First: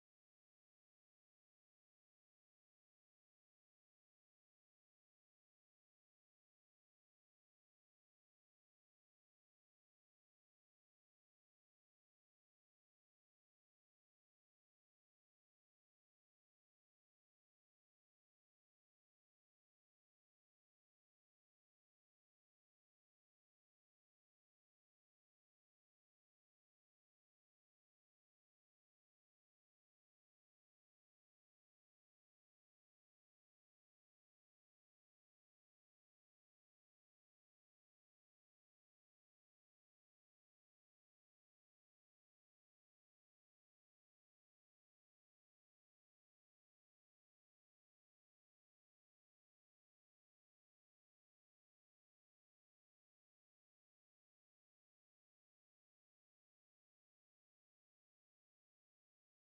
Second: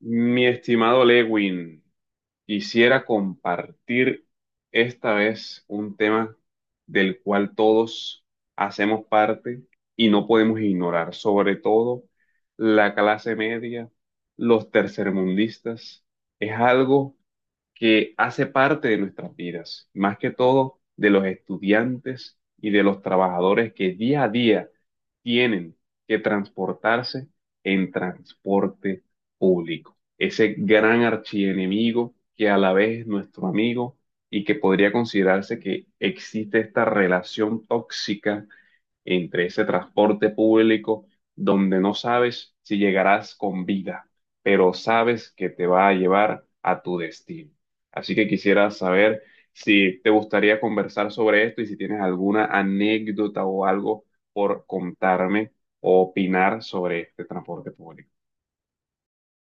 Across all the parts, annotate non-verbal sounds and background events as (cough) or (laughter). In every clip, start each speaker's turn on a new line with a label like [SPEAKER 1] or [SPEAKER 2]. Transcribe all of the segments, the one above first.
[SPEAKER 1] Mi estimado Lewin, quisiera compartir esta vez un tema del cual todos hacemos parte y no podemos ignorar, sobre todo la clase media, los tercermundistas. Es algo que hace parte de nuestras vidas, más que todo de los estudiantes y de los trabajadores que día a día tienen que transportarse en transporte público. Ese gran archienemigo que a la vez es nuestro amigo y que podría considerarse que existe esta relación tóxica entre ese transporte público donde no sabes si llegarás con vida, pero sabes que te va a llevar a tu destino. Así que quisiera saber si te gustaría conversar sobre esto y si tienes alguna anécdota o algo por contarme o opinar sobre este transporte público.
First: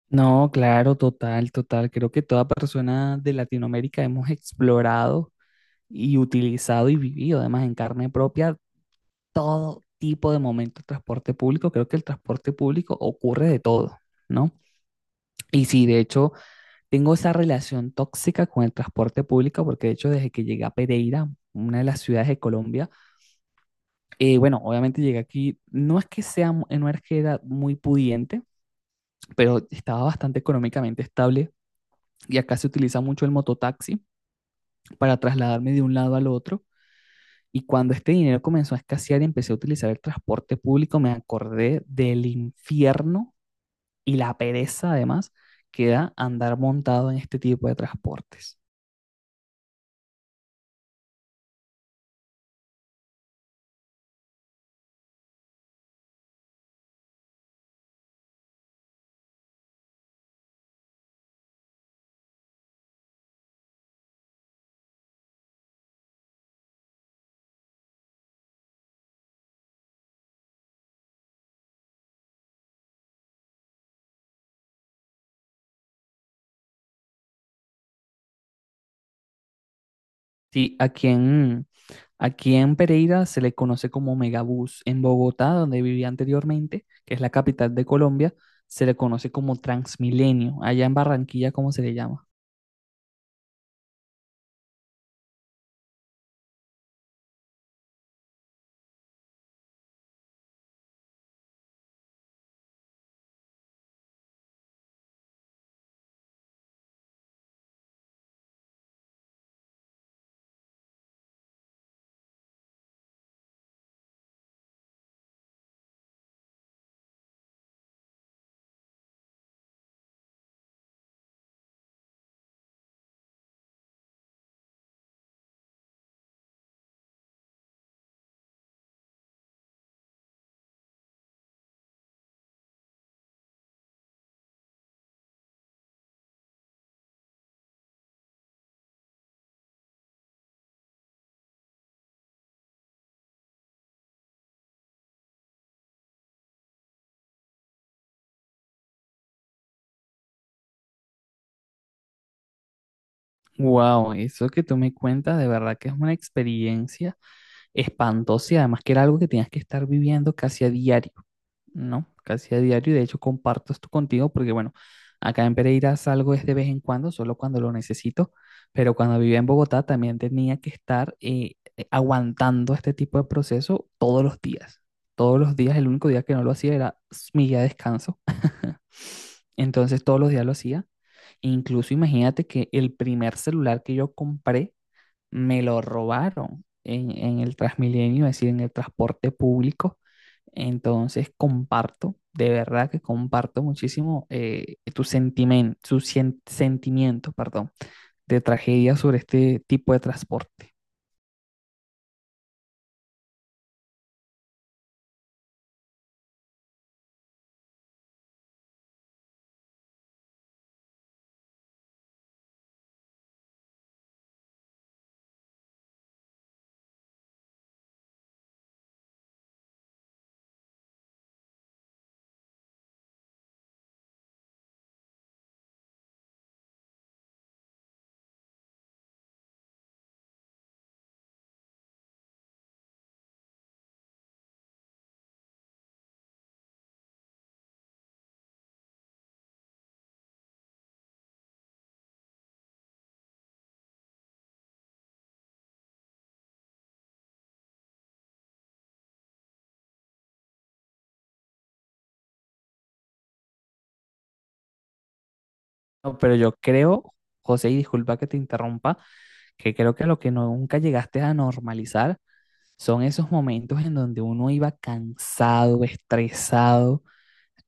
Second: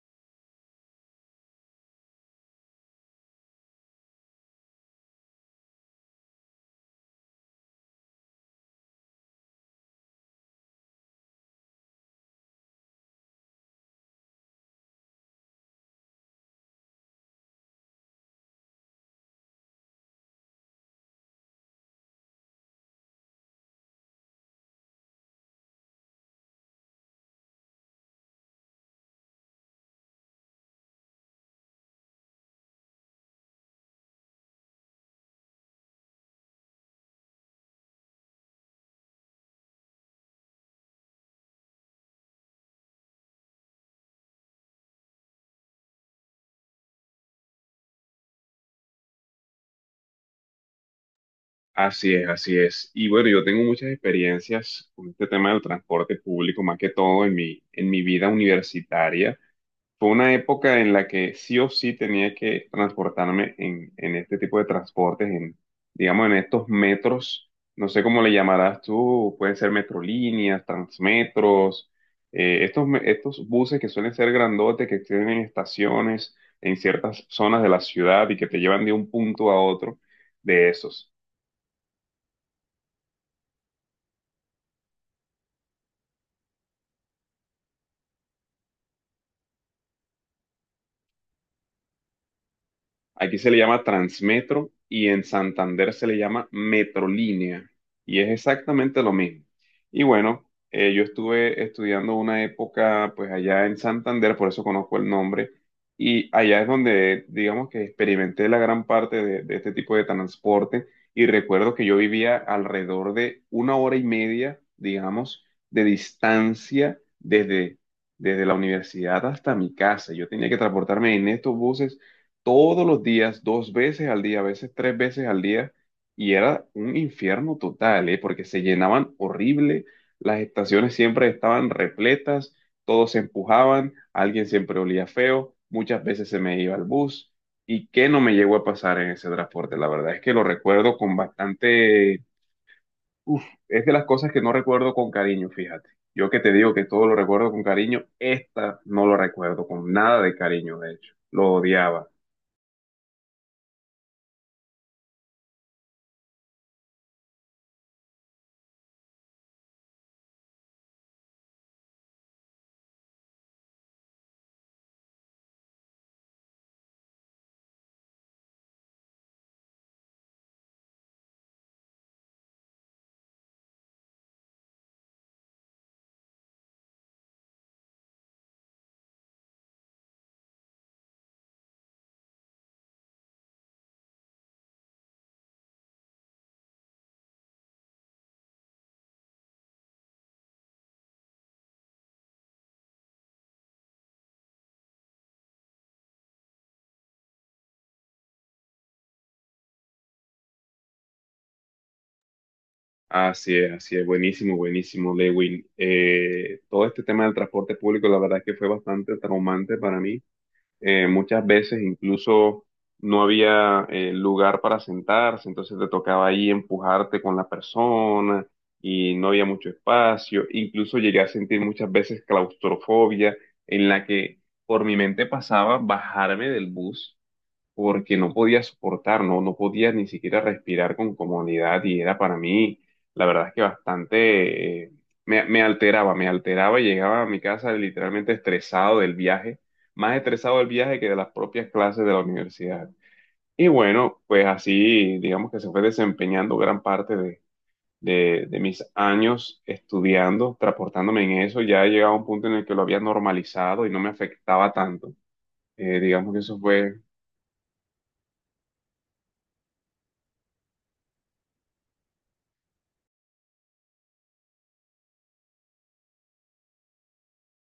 [SPEAKER 2] No, claro, total, total. Creo que toda persona de Latinoamérica hemos explorado y utilizado y vivido, además en carne propia, todo tipo de momento de transporte público. Creo que el transporte público ocurre de todo, ¿no? Y sí, de hecho, tengo esa relación tóxica con el transporte público, porque de hecho, desde que llegué a Pereira, una de las ciudades de Colombia, bueno, obviamente llegué aquí, no es que sea, no es que era muy pudiente, pero estaba bastante económicamente estable. Y acá se utiliza mucho el mototaxi, para trasladarme de un lado al otro. Y cuando este dinero comenzó a escasear y empecé a utilizar el transporte público, me acordé del infierno y la pereza además que da andar montado en este tipo de transportes.
[SPEAKER 1] Así es, así es. Y bueno, yo tengo muchas experiencias con este tema del transporte público, más que todo en mi vida universitaria. Fue una época en la que sí o sí tenía que transportarme en este tipo de transportes, en, digamos, en estos metros, no sé cómo le llamarás tú, pueden ser metrolíneas, transmetros, estos, estos buses que suelen ser grandotes, que tienen estaciones en ciertas zonas de la ciudad y que te llevan de un punto a otro de
[SPEAKER 2] Sí,
[SPEAKER 1] esos.
[SPEAKER 2] aquí en Pereira se le conoce como Megabús. En Bogotá, donde vivía anteriormente, que es la capital de Colombia, se le conoce como Transmilenio. Allá en Barranquilla, ¿cómo se le llama?
[SPEAKER 1] Aquí se le llama Transmetro y en Santander se le llama Metrolínea. Y es exactamente lo mismo. Y bueno, yo estuve estudiando una época pues allá en Santander, por eso conozco el nombre. Y allá es donde, digamos que experimenté la gran parte de este tipo de transporte. Y recuerdo que yo vivía alrededor de una hora y media, digamos, de distancia desde la universidad hasta mi casa. Yo tenía que transportarme en estos buses todos los días, dos veces al día, a veces tres veces al día, y era un infierno total, ¿eh? Porque se llenaban horrible, las estaciones siempre estaban repletas, todos se empujaban, alguien siempre olía feo, muchas veces se me iba el bus, y qué no me llegó a pasar en ese transporte, la verdad es que lo recuerdo con bastante, uf, es de las cosas que no recuerdo con cariño, fíjate. Yo que te digo que todo lo recuerdo con cariño, esta no lo recuerdo con nada de cariño, de hecho, lo odiaba.
[SPEAKER 2] Wow, eso que tú me cuentas de verdad que es una experiencia espantoso y además que era algo que tenías que estar viviendo casi a diario, ¿no? Casi a diario y de hecho comparto esto contigo porque bueno, acá en Pereira salgo es de vez en cuando, solo cuando lo necesito, pero cuando vivía en Bogotá también tenía que estar aguantando este tipo de proceso todos los días. Todos los días, el único día que no lo hacía era mi día de descanso. (laughs) Entonces todos los días lo hacía. Incluso imagínate que el primer celular que yo compré me lo robaron en el Transmilenio, es decir, en el transporte público. Entonces comparto, de verdad que comparto muchísimo tu sentimiento, sentimiento, perdón, de tragedia sobre este tipo de transporte.
[SPEAKER 1] Así es, buenísimo, buenísimo, Lewin. Todo este tema del transporte público, la verdad es que fue bastante traumante para mí. Muchas veces incluso no había lugar para sentarse, entonces te tocaba ahí empujarte con la persona y no había mucho espacio. Incluso llegué a sentir muchas veces claustrofobia en la que por mi mente pasaba bajarme del bus porque no podía soportar, no, no podía ni siquiera respirar con comodidad y era para mí, la verdad es que bastante, me alteraba y llegaba a mi casa literalmente estresado del viaje, más estresado del viaje que de las propias clases de la universidad. Y bueno, pues así, digamos que se fue desempeñando gran parte de... de mis años estudiando, transportándome en eso, ya llegaba a un punto en el que lo había normalizado y no me afectaba tanto.
[SPEAKER 2] No,
[SPEAKER 1] Digamos
[SPEAKER 2] pero
[SPEAKER 1] que
[SPEAKER 2] yo
[SPEAKER 1] eso fue
[SPEAKER 2] creo, José, y disculpa que te interrumpa, que creo que lo que nunca llegaste a normalizar son esos momentos en donde uno iba cansado, estresado,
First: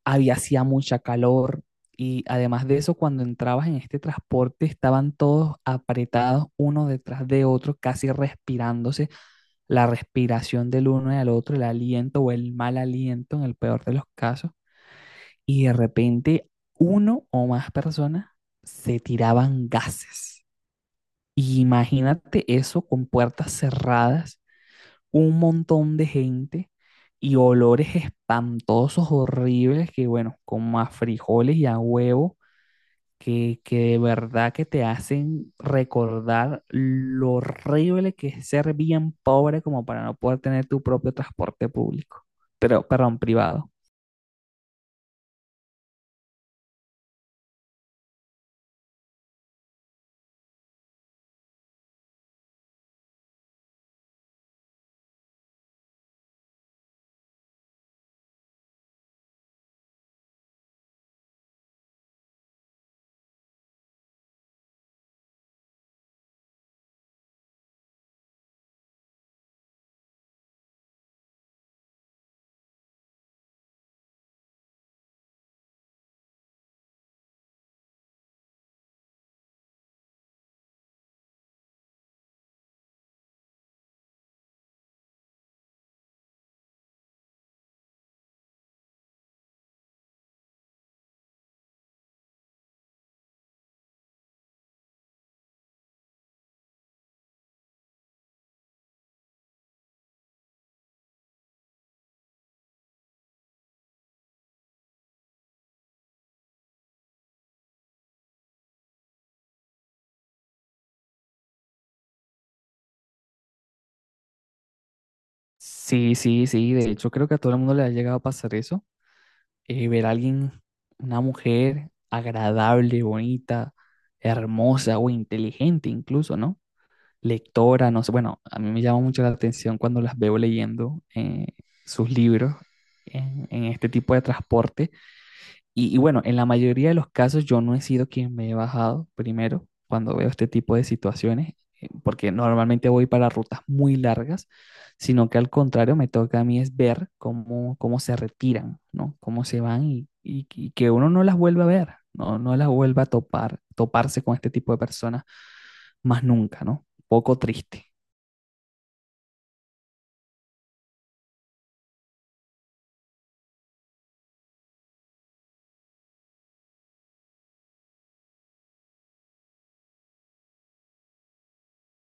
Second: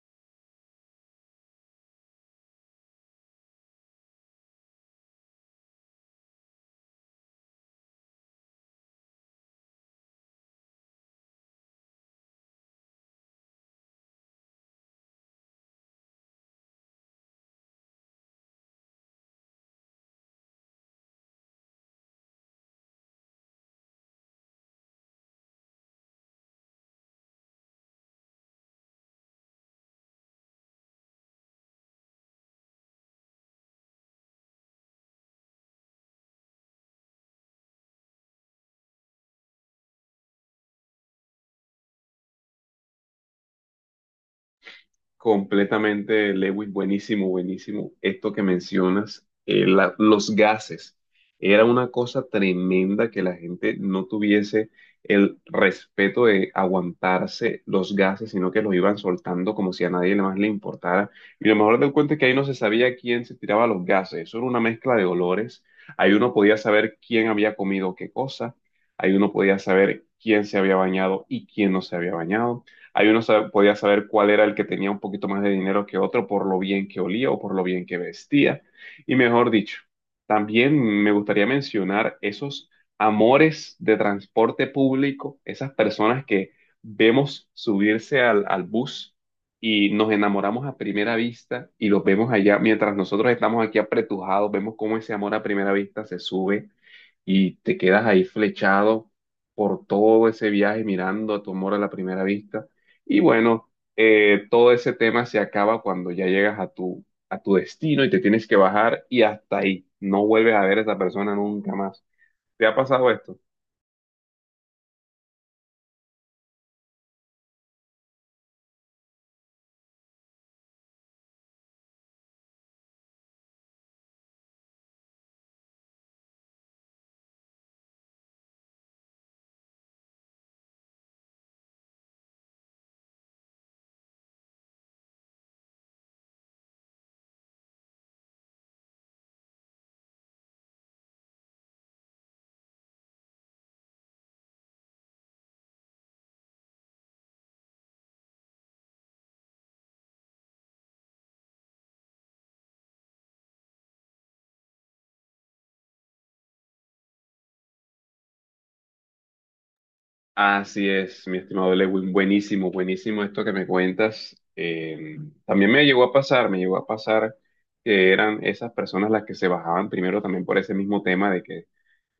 [SPEAKER 2] había hacía mucha calor y además de eso, cuando entrabas en este transporte estaban todos apretados uno detrás de otro, casi respirándose la respiración del uno y al otro, el aliento o el mal aliento en el peor de los casos, y de repente uno o más personas se tiraban gases. Y imagínate eso con puertas cerradas, un montón de gente y olores espantosos, horribles, que bueno, como a frijoles y a huevo, que de verdad que te hacen recordar lo horrible que es ser bien pobre como para no poder tener tu propio transporte público, pero, perdón, privado.
[SPEAKER 1] completamente, Lewis, buenísimo, buenísimo. Esto que mencionas, los gases, era una cosa tremenda que la gente no tuviese el respeto de aguantarse los gases, sino que los iban soltando como si a nadie más le importara. Y lo mejor del cuento es que ahí no se sabía quién se tiraba los gases, eso era una mezcla de olores. Ahí uno podía saber quién había comido qué cosa, ahí uno podía saber quién se había bañado y quién no se había bañado, ahí uno podía saber cuál era el que tenía un poquito más de dinero que otro por lo bien que olía o por lo bien que vestía. Y mejor dicho, también me gustaría mencionar esos amores de transporte público, esas personas que vemos subirse al bus y nos enamoramos a primera vista y los vemos allá mientras nosotros estamos aquí apretujados, vemos cómo ese amor a primera vista se sube y te quedas ahí flechado por todo ese viaje mirando a tu amor a la primera vista. Y bueno, todo ese tema se acaba cuando ya llegas a a tu destino y te tienes que bajar y hasta ahí. No vuelves a ver a esa persona nunca más. ¿Te ha pasado esto?
[SPEAKER 2] Sí, sí, sí, de hecho creo que a todo el mundo le ha llegado a pasar eso, ver a alguien, una mujer agradable, bonita, hermosa o inteligente incluso, ¿no? Lectora, no sé, bueno, a mí me llama mucho la atención cuando las veo leyendo sus libros este tipo de transporte. Y, y bueno, en la mayoría de los casos yo no he sido quien me he bajado primero cuando veo este tipo de situaciones, porque normalmente voy para rutas muy largas, sino que al contrario me toca a mí es ver cómo, cómo se retiran, ¿no? Cómo se van y que uno no las vuelva a ver, ¿no? No las vuelva a topar, toparse con este tipo de personas más nunca, ¿no? Poco triste.
[SPEAKER 1] Así es, mi estimado Lewin, buenísimo, buenísimo esto que me cuentas. También me llegó a pasar, me llegó a pasar que eran esas personas las que se bajaban primero también por ese mismo tema de que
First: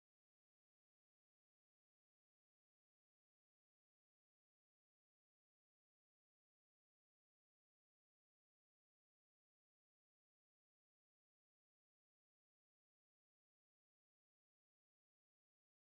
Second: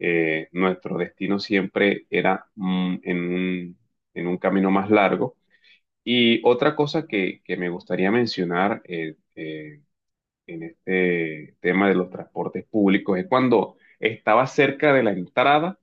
[SPEAKER 1] nuestro destino siempre era en un camino más largo. Y otra cosa que me gustaría mencionar en este tema de los transportes públicos es cuando estaba cerca de la entrada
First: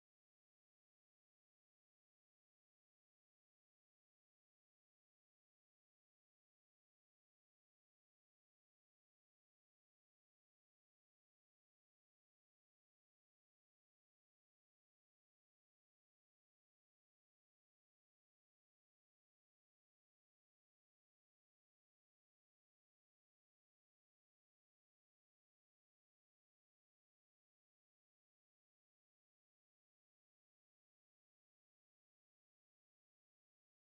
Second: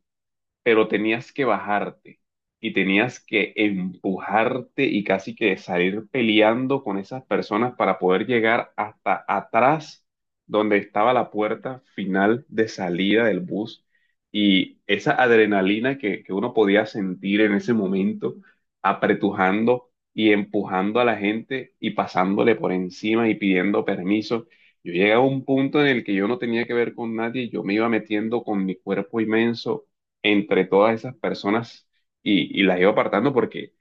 [SPEAKER 1] pero tenías que bajarte y tenías que empujarte y casi que salir peleando con esas personas para poder llegar hasta atrás donde estaba la puerta final de salida del bus. Y esa adrenalina que uno podía sentir en ese momento, apretujando y empujando a la gente y pasándole por encima y pidiendo permiso. Yo llegué a un punto en el que yo no tenía que ver con nadie, yo me iba metiendo con mi cuerpo inmenso entre todas esas personas y las iba apartando porque,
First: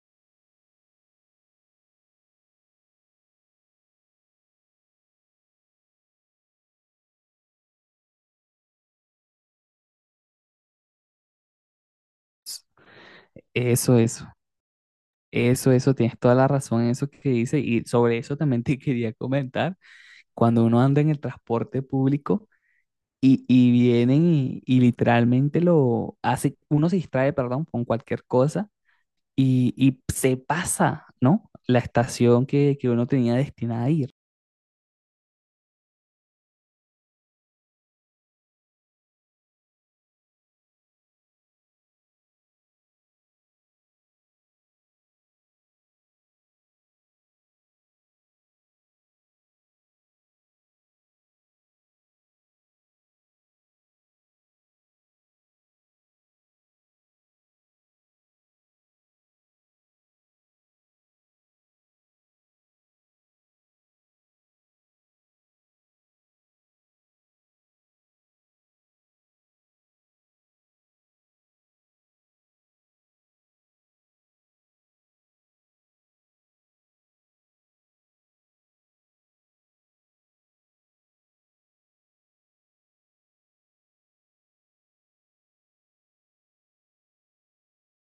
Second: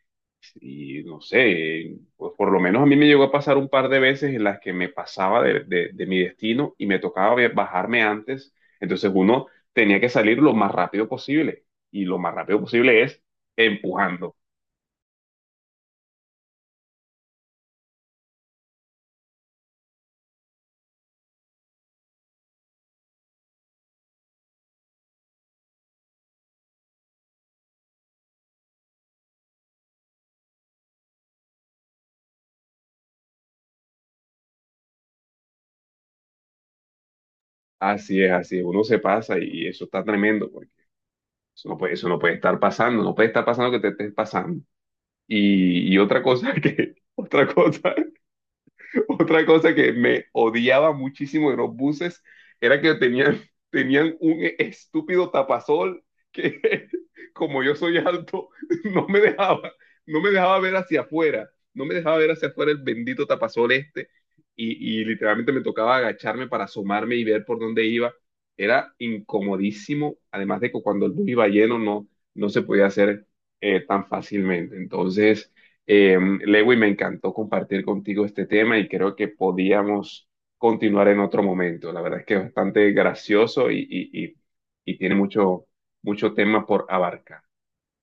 [SPEAKER 1] y no sé, pues por lo menos a mí me llegó a pasar un par de veces en las que me pasaba de mi destino y me tocaba bajarme antes, entonces uno tenía que salir lo más rápido posible y lo más rápido posible es
[SPEAKER 2] Eso, eso,
[SPEAKER 1] empujando.
[SPEAKER 2] eso, tienes toda la razón en eso que dices y sobre eso también te (laughs) quería comentar, cuando uno anda en el transporte público y vienen y literalmente lo hace, uno se distrae, perdón, con cualquier cosa y se pasa, ¿no? La estación que uno tenía destinada a ir.
[SPEAKER 1] Así es, uno se pasa y eso está tremendo porque eso no puede estar pasando, no puede estar pasando que te estés pasando. Y otra cosa que, (laughs) otra cosa (laughs) otra cosa que me odiaba muchísimo de los buses era que tenían, tenían un estúpido tapasol que, (laughs) como yo soy alto, (laughs) no me dejaba, no me dejaba ver hacia afuera, no me dejaba ver hacia afuera el bendito tapasol este. Y literalmente me tocaba agacharme para asomarme y ver por dónde iba. Era incomodísimo, además de que cuando el bus iba lleno no, no se podía hacer tan fácilmente. Entonces... Eh, Lewy, me encantó compartir contigo este tema y creo que podíamos continuar en otro momento. La verdad es que es bastante gracioso y tiene mucho, mucho tema por abarcar.